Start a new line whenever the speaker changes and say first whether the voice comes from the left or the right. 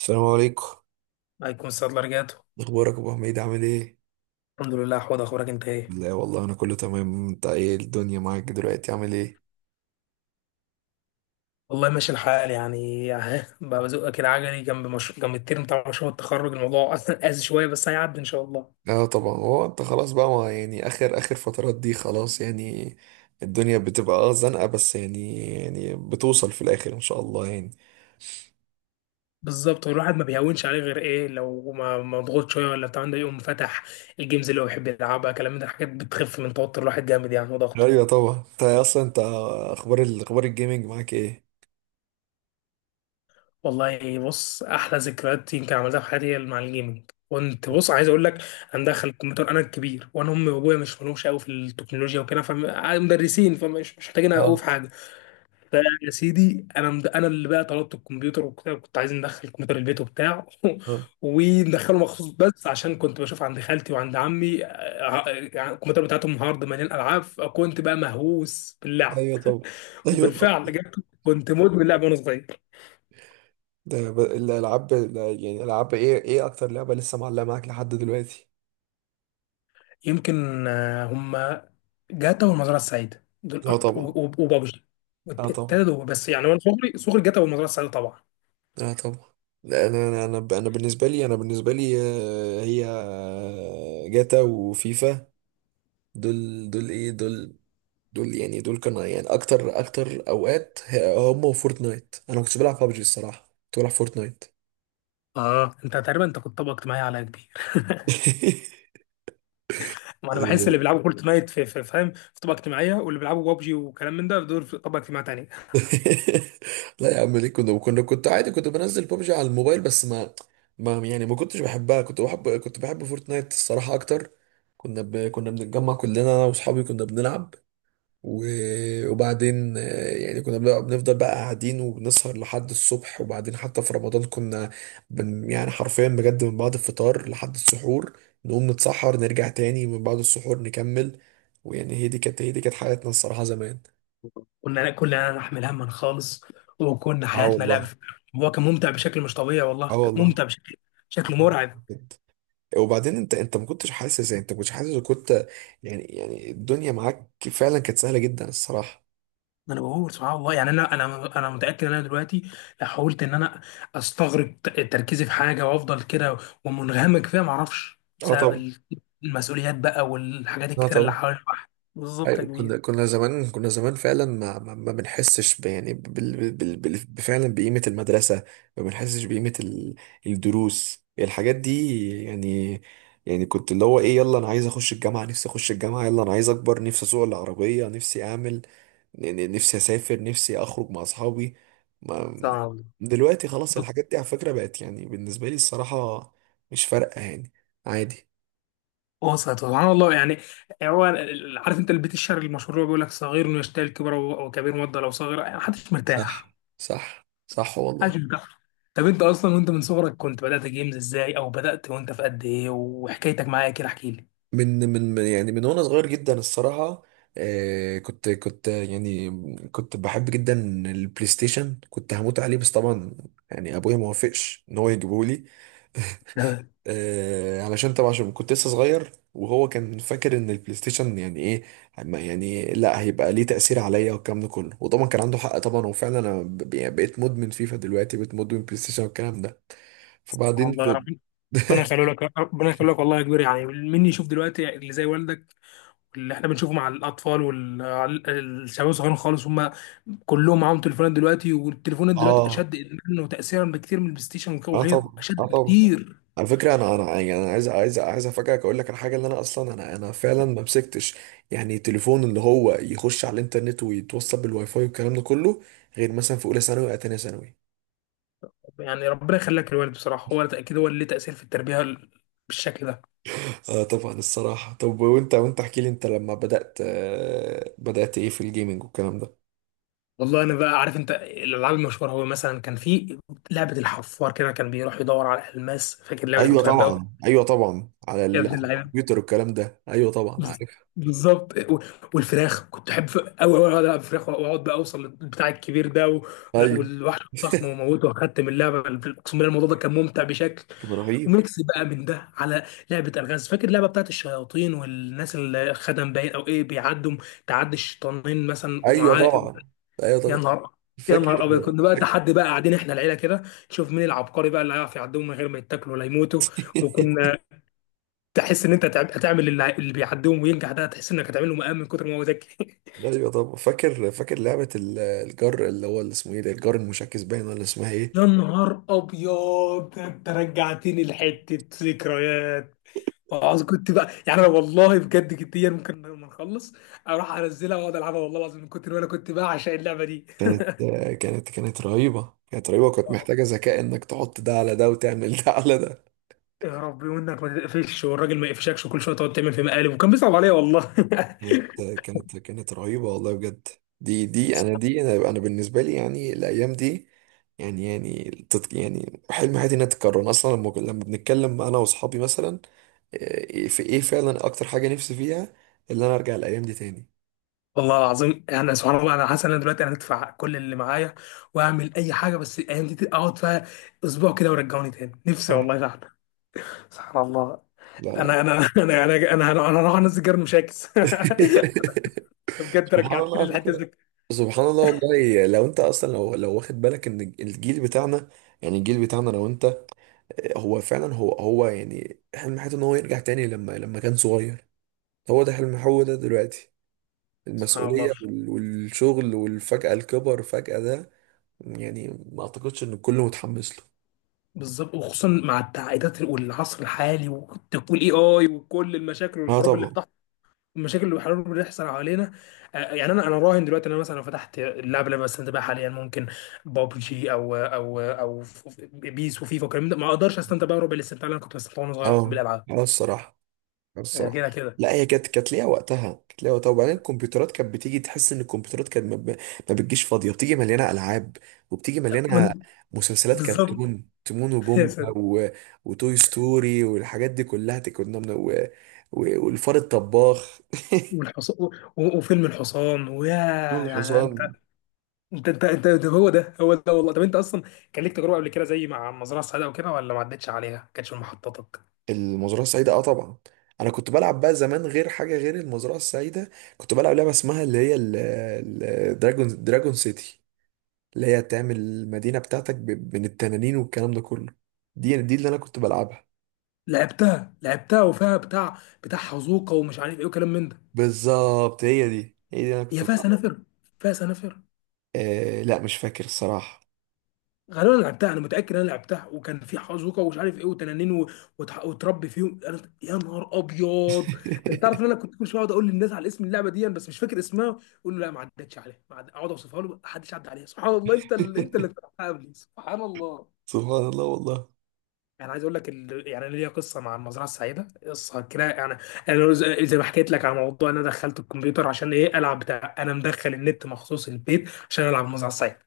right: السلام عليكم.
left: الله يكون صدر رجعته.
right: اخبارك يا ابو حميد، عامل ايه؟
left: الحمد لله، حوض اخبارك انت ايه؟
right: لا والله انا كله تمام. انت ايه الدنيا معاك دلوقتي، عامل ايه؟
left: والله ماشي الحال يعني. اهي بقى بزقك العجلي جنب مش... جنب الترم بتاع مشروع التخرج، الموضوع اصلا قاسي شويه بس هيعدي ان شاء الله.
right: اه طبعا، هو انت خلاص بقى ما يعني اخر اخر فترات دي، خلاص يعني الدنيا بتبقى اه زنقه، بس يعني بتوصل في الاخر ان شاء الله يعني.
left: بالظبط، والواحد ما بيهونش عليه غير ايه لو ما مضغوط شويه ولا بتاع ده، يقوم فتح الجيمز اللي هو بيحب يلعبها كلام من ده. الحاجات بتخف من توتر الواحد جامد يعني، وضغطه.
right: ايوه طبعا. انت اصلا انت اخبار الجيمنج معاك ايه؟
left: والله بص، احلى ذكريات يمكن عملتها في حياتي هي مع الجيمنج. كنت بص عايز اقول لك، انا مدخل الكمبيوتر، انا الكبير وانا امي وابويا مش ملوش قوي في التكنولوجيا وكده، فمدرسين، فمش مش محتاجين قوي في
right: اه.
left: حاجه. فيا سيدي انا اللي بقى طلبت الكمبيوتر وكده، كنت عايز ندخل الكمبيوتر البيت وبتاع
right: اه.
left: وندخله مخصوص، بس عشان كنت بشوف عند خالتي وعند عمي. يعني الكمبيوتر بتاعتهم هارد مليان العاب، فكنت بقى مهووس باللعب.
right: ايوه طبعا. ايوه طبعا.
left: وبالفعل جبت، كنت مدمن لعب وانا صغير.
right: الالعاب يعني، العاب ايه؟ ايه اكتر لعبه لسه معلقه معاك لحد دلوقتي؟
left: يمكن آه، هم جاتا والمزرعه السعيده دول
right: اه
left: اكتر،
right: طبعا.
left: وبابجي.
right: اه طبعا.
left: التلاته دول بس يعني، وانا صغري صغري جاتا والمزرعه السعيده طبعا.
right: اه طبعا. لا أنا بالنسبه لي، هي جاتا وفيفا. دول دول ايه دول؟ دول يعني دول كانوا يعني اكتر اوقات هم وفورتنايت. انا ما كنتش بلعب ببجي الصراحه، كنت بلعب فورتنايت.
left: اه، انت تقريبا انت كنت طبقه اجتماعيه على كبير. ما انا بحس اللي بيلعبوا فورتنايت فاهم، في طبقه اجتماعيه، واللي بيلعبوا بابجي وكلام من ده دول في طبقه اجتماعيه تانيه.
right: لا يا عم ليه؟ كنا كنت عادي، كنت بنزل ببجي على الموبايل، بس ما يعني ما كنتش بحبها، كنت بحب فورتنايت الصراحه اكتر. كنا بنتجمع كلنا انا واصحابي كنا بنلعب. وبعدين آه، يعني بنفضل بقى قاعدين وبنسهر لحد الصبح. وبعدين حتى في رمضان كنا يعني حرفيا بجد من بعد الفطار لحد السحور، نقوم نتسحر نرجع تاني من بعد السحور نكمل. ويعني هي دي كانت حياتنا الصراحة زمان.
left: كنا نحمل هما خالص، وكنا
right: اه
left: حياتنا لعب.
right: والله.
left: هو كان ممتع بشكل مش طبيعي،
right: اه
left: والله كان
right: والله.
left: ممتع بشكل
right: آه.
left: مرعب.
right: بجد. وبعدين انت ما كنتش حاسس يعني؟ انت ما كنتش حاسس وكنت يعني الدنيا معاك فعلا كانت سهلة جدا الصراحة.
left: ما انا بقول سبحان الله يعني، انا متاكد ان انا دلوقتي لو حاولت ان انا استغرق تركيزي في حاجه وافضل كده ومنغمك فيها، ما اعرفش،
right: اه
left: بسبب
right: طبعا.
left: المسؤوليات بقى والحاجات
right: اه
left: الكتيره اللي
right: طبعا.
left: حوالين الواحد. بالظبط يا
right: أيوة،
left: كبير.
right: كنا زمان فعلا ما بنحسش يعني بال بال بال فعلا بقيمة المدرسة، ما بنحسش بقيمة الدروس، الحاجات دي يعني. يعني كنت اللي هو ايه، يلا انا عايز اخش الجامعة، نفسي اخش الجامعة، يلا انا عايز اكبر، نفسي اسوق العربية، نفسي اعمل، نفسي اسافر، نفسي اخرج مع اصحابي. ما
left: سبحان الله.
right: دلوقتي خلاص الحاجات دي على فكرة بقت يعني بالنسبة لي الصراحة مش فارقة يعني، عادي.
left: وسط سبحان الله يعني، هو عارف انت البيت الشعري المشهور اللي هو بيقول لك صغير يشتهي الكبر، و- وكبير مضى لو صغير؟ يعني محدش
right: صح.
left: مرتاح،
right: صح والله.
left: محدش مرتاح. طب انت اصلا وانت من صغرك كنت بدات جيمز ازاي؟ او بدات وانت في قد ايه؟ وحكايتك معايا كده احكي لي.
right: يعني من وانا صغير جدا الصراحه آه كنت كنت بحب جدا البلاي ستيشن، كنت هموت عليه. بس طبعا يعني ابويا ما وافقش ان هو يجيبه لي.
left: لا
right: آه، علشان طبعا عشان كنت لسه صغير، وهو كان فاكر ان البلاي ستيشن يعني ايه، يعني لا هيبقى ليه تاثير عليا والكلام ده كله. وطبعا كان عنده حق طبعا، وفعلا يعني بقيت مدمن فيفا، دلوقتي بقيت مدمن بلاي ستيشن والكلام ده. فبعدين
left: والله.
right: في...
left: ربنا يخليه لك، ربنا يخليه لك، والله يا كبير. يعني مني يشوف دلوقتي اللي زي والدك؟ اللي احنا بنشوفه مع الاطفال والشباب الصغيرين خالص، هم كلهم معاهم تليفونات دلوقتي، والتليفونات دلوقتي
right: اه.
left: اشد ادمانا وتاثيرا بكتير من البلاي ستيشن
right: اه
left: وغيره،
right: طبعا.
left: اشد
right: اه طبعا.
left: بكتير.
right: على فكرة أنا يعني أنا عايز أفاجئك، أقول لك على حاجة، اللي أنا أصلا أنا فعلا ما مسكتش يعني تليفون اللي هو يخش على الإنترنت ويتوصل بالواي فاي والكلام ده كله، غير مثلا في أولى ثانوي أو تانية ثانوي.
left: يعني ربنا يخليك للوالد بصراحه، هو اكيد هو اللي ليه تاثير في التربيه بالشكل ده.
right: آه طبعا الصراحة. طب وأنت احكي لي، أنت لما بدأت آه بدأت إيه في الجيمنج والكلام ده؟
left: والله انا بقى عارف انت الالعاب المشهوره. هو مثلا كان في لعبه الحفار، كده كان بيروح يدور على الماس، فاكر اللعبه دي؟
right: أيوه
left: كنت بحبها أوي.
right: طبعا. أيوه طبعا، على
left: يا ابن
right: على
left: اللعيبه.
right: الكمبيوتر والكلام ده، أيوه طبعا
left: بز-
right: عارف.
left: بالظبط. و- والفراخ كنت احب قوي قوي، اقعد العب فراخ واقعد بقى اوصل للبتاع الكبير ده و... لا،
right: أيوه.
left: والوحش الضخم وموته. واخدت من اللعبه، اقسم بالله الموضوع ده كان ممتع بشكل.
right: كان رهيب.
left: وميكس بقى من ده على لعبه الغاز، فاكر اللعبه بتاعت الشياطين والناس اللي خدم باين او ايه بيعدوا، تعدي الشيطانين مثلا
right: أيوه
left: ومعاه.
right: طبعا. أيوه
left: يا
right: طبعا.
left: نهار يا نهار
right: فاكر.
left: ابيض، كنا بقى تحدي بقى قاعدين احنا العيله كده، نشوف مين العبقري بقى اللي هيعرف يعدهم من غير ما يتاكلوا ولا يموتوا. وكنا تحس ان انت هتعمل، اللي بيعديهم وينجح ده، تحس انك هتعمله مقام من كتر ما هو ذكي.
right: ايوه. طب فاكر لعبة الجر، اللي هو اللي اسمه ايه ده، الجر المشاكس باين ولا اسمها
left: يا
right: ايه؟
left: نهار ابيض، ده انت رجعتني لحته ذكريات. وعاوز كنت بقى يعني، انا والله بجد جديا ممكن لما نخلص اروح انزلها واقعد العبها، والله العظيم من كتر ما انا كنت بعشق اللعبه دي.
right: كانت كانت رهيبة، كانت رهيبة، وكانت
left: آه،
right: محتاجة ذكاء انك تحط ده على ده وتعمل ده على ده.
left: يا ربي، وانك ما تقفش والراجل ما يقفشكش، وكل شويه تقعد تعمل في مقالب، وكان بيصعب عليا والله.
right: كانت رهيبة والله بجد. دي دي انا دي انا انا بالنسبة لي يعني الايام دي يعني يعني حلم حياتي انها تتكرر. أنا اصلا لما بنتكلم انا واصحابي مثلا، إيه- في ايه فعلا اكتر حاجة نفسي فيها اللي انا ارجع الايام دي تاني.
left: والله العظيم يعني سبحان الله، انا حاسس ان انا دلوقتي انا هدفع كل اللي معايا واعمل اي حاجه، بس الايام دي اقعد فيها اسبوع كده ورجعوني تاني، نفسي
right: صح.
left: والله فعلا. سبحان الله.
right: لا لا.
left: انا انا انا انا انا راح انزل جرن مشاكس. بجد
right: سبحان الله.
left: رجعتني
right: على
left: للحته
right: فكرة
left: دي.
right: سبحان الله والله لو انت اصلا لو واخد بالك ان الجيل بتاعنا، يعني الجيل بتاعنا لو انت، هو فعلا هو هو يعني حلم حياته ان هو يرجع تاني لما كان صغير. هو ده حلم، هو ده دلوقتي
left: سبحان الله.
right: المسؤولية والشغل والفجأة الكبر فجأة ده يعني ما اعتقدش ان الكل متحمس له.
left: بالظبط، وخصوصا مع التعقيدات والعصر الحالي، وتقول اي وكل المشاكل
right: اه
left: والحروب اللي
right: طبعا.
left: بتحصل، المشاكل اللي بيحاولوا بيحصل حوالينا. يعني انا راهن دلوقتي ان انا مثلا لو فتحت اللعبه اللي انا بستمتع بيها حاليا، ممكن بابجي او بيس وفيفا والكلام ده، ما اقدرش استمتع بقى ربع الاستمتاع اللي انا كنت بستمتع وانا صغير
right: اه.
left: بالالعاب.
right: اه الصراحة. الصراحه
left: كده كده
right: لا، هي كانت كانت ليها وقتها. وبعدين الكمبيوترات كانت بتيجي، تحس ان الكمبيوترات كانت ما بتجيش فاضيه، بتيجي مليانه العاب وبتيجي مليانه
left: من
right: مسلسلات
left: بالظبط.
right: كرتون، تيمون
left: يا
right: وبومبا
left: ساتر.
right: و... وتوي ستوري والحاجات دي كلها، كنا من... و... و... والفار الطباخ.
left: والحصان، و- و- وفيلم الحصان ويا.
right: دول
left: يعني انت
right: الحصان.
left: انت انت, انت ده هو ده هو ده والله. طب انت اصلا كان ليك تجربه قبل كده زي مع مزرعه السعاده وكده، ولا ما عدتش عليها؟ ما كانتش من محطاتك؟
right: المزرعه السعيده اه طبعا، انا كنت بلعب بقى زمان غير حاجه غير المزرعه السعيده. كنت بلعب لعبه اسمها اللي هي ال... ال... دراجون سيتي، اللي هي تعمل المدينة بتاعتك من التنانين والكلام ده كله. دي اللي أنا كنت بلعبها.
left: لعبتها، لعبتها، وفيها بتاع حزوقه ومش عارف ايه، وكلام من ده.
right: بالظبط، هي دي اللي أنا كنت
left: هي فيها
right: بلعبها.
left: سنافر، فيها سنافر.
right: آه لا مش فاكر الصراحة.
left: غالبا انا لعبتها، انا متاكد انا لعبتها، وكان في حزوكه ومش عارف ايه، وتنانين وتربي فيهم أنا... يا نهار ابيض. انت تعرف ان انا كنت كل شويه اقعد اقول للناس على اسم اللعبه دي بس مش فاكر اسمها، يقول لي لا ما عدتش عليها، ما عد- اقعد اوصفها له، ما حدش عدى عليها. سبحان الله، انت اللي اخترعتها قبلي. سبحان الله.
right: سبحان الله والله.
left: يعني عايز اقول لك يعني أنا ليا قصه مع المزرعه السعيده، قصه كده يعني. انا زي ما حكيت لك على موضوع ان انا دخلت الكمبيوتر عشان ايه؟ العب بتاع. انا مدخل النت مخصوص البيت عشان العب المزرعه السعيده،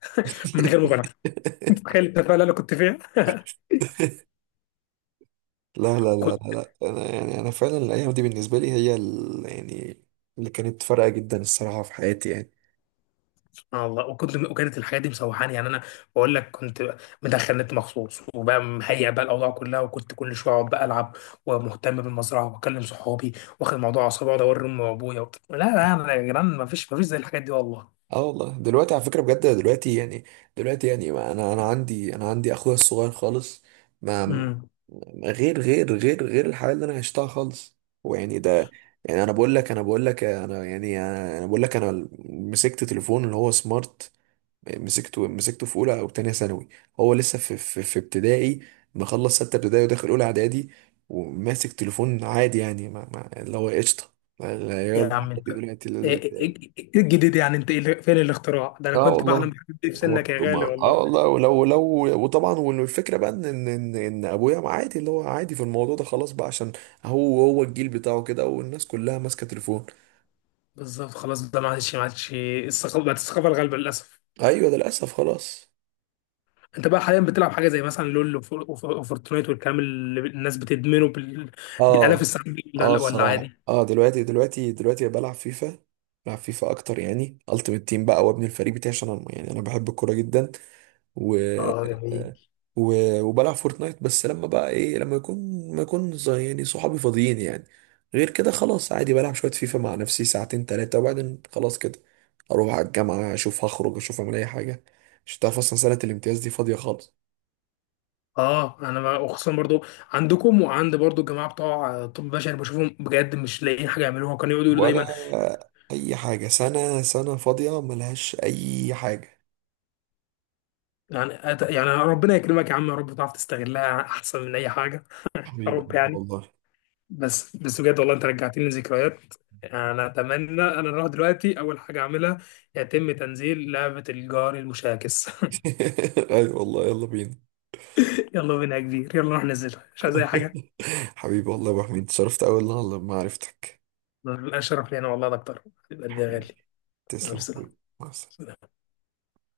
left: من غير مبالغه، متخيل التفاهه اللي انا كنت فيها.
right: لا
left: كنت،
right: أنا يعني أنا فعلا الأيام دي بالنسبة لي هي يعني اللي كانت فارقة جدا الصراحة في حياتي يعني.
left: والله، وكنت، وكانت الحاجات دي مسوحاني يعني انا، بقول لك كنت مدخل نت مخصوص وبقى مهيئ بقى الاوضاع كلها، وكنت كل شويه اقعد بقى العب ومهتم بالمزرعه واكلم صحابي، واخد الموضوع على صعوبه، واقعد اوري امي وابويا لا لا، أنا يا جدعان، ما فيش ما فيش زي الحاجات دي والله.
right: اه والله دلوقتي على فكرة بجد، دلوقتي يعني ما انا عندي اخويا الصغير خالص، ما ما-
left: امم
right: غير غير الحياة اللي انا عشتها خالص. ويعني ده يعني انا بقول لك انا بقول لك انا يعني انا أنا بقول لك انا مسكت تليفون اللي هو سمارت، مسكته في اولى او تانية ثانوي. هو لسه في في ابتدائي، مخلص 6 ابتدائي وداخل اولى اعدادي، وماسك تليفون عادي يعني، ما ما اللي هو قشطة،
left: يا
right: يلا
left: عم انت،
right: عادي دلوقتي.
left: ايه إيه- إيه إيه، إيه الجديد يعني؟ انت إيه فين الاختراع ده؟ انا
right: اه
left: كنت بحلم
right: والله.
left: بالحاجات دي في
right: هو-
left: سنك يا غالي
right: اه
left: والله.
right: والله. ولو لو وطبعا والفكره بقى ان ان ان إن ابويا عادي اللي هو عادي في الموضوع ده، خلاص بقى عشان هو الجيل بتاعه كده والناس كلها ماسكه تليفون.
left: بالظبط، خلاص ده ما عادش الثقافه، بقت الثقافه الغالبه للاسف.
right: ايوه ده للاسف خلاص.
left: انت بقى حاليا بتلعب حاجه زي مثلا لول وفورتنايت، والكلام اللي الناس بتدمنه بالالاف
right: اه.
left: السنين دي، ولا
right: اه
left: لا، ولا
right: الصراحه.
left: عادي؟
right: اه دلوقتي بلعب فيفا. بلعب فيفا اكتر يعني، التيمت تيم بقى وابني الفريق بتاعي عشان انا يعني انا بحب الكوره جدا. و...
left: اه جميل.
right: و... وبلعب فورتنايت بس لما بقى ايه لما يكون ما يكون ز- يعني صحابي فاضيين يعني. غير كده خلاص عادي بلعب شوية فيفا مع نفسي 2 3 ساعات وبعدين خلاص كده. اروح على الجامعة اشوف، هخرج اشوف اعمل اي حاجة، مش هتعرف اصلا. سنة الامتياز دي فاضية خالص،
left: اه، وخصوصا برضو عندكم، وعند برضو الجماعه بتوع طب بشري، بشوفهم بجد مش لاقيين حاجه يعملوها، وكانوا يقعدوا يقولوا
right: ولا
left: دايما.
right: اي حاجة. سنة فاضية ملهاش اي حاجة.
left: يعني يعني ربنا يكرمك يا عم، يا رب تعرف تستغلها احسن من اي حاجه. يا
right: حبيبي
left: رب
right: قلبي
left: يعني.
right: والله.
left: بس بجد والله، انت رجعتني لذكريات. انا اتمنى انا اروح دلوقتي اول حاجه اعملها يتم تنزيل لعبه الجار المشاكس.
right: ايوه والله يلا بينا.
left: يلا بينا يا كبير، يلا نروح ننزلها، مش عايز اي حاجه.
right: حبيبي، والله يا ابو حميد اتشرفت اوي والله لما عرفتك.
left: لا، شرف لينا والله، ده اكتر، يبقى قلبي يا غالي.
right: حبيبي،
left: يلا
right: تسلم
left: سلام.
right: أخوي. مع السلامة.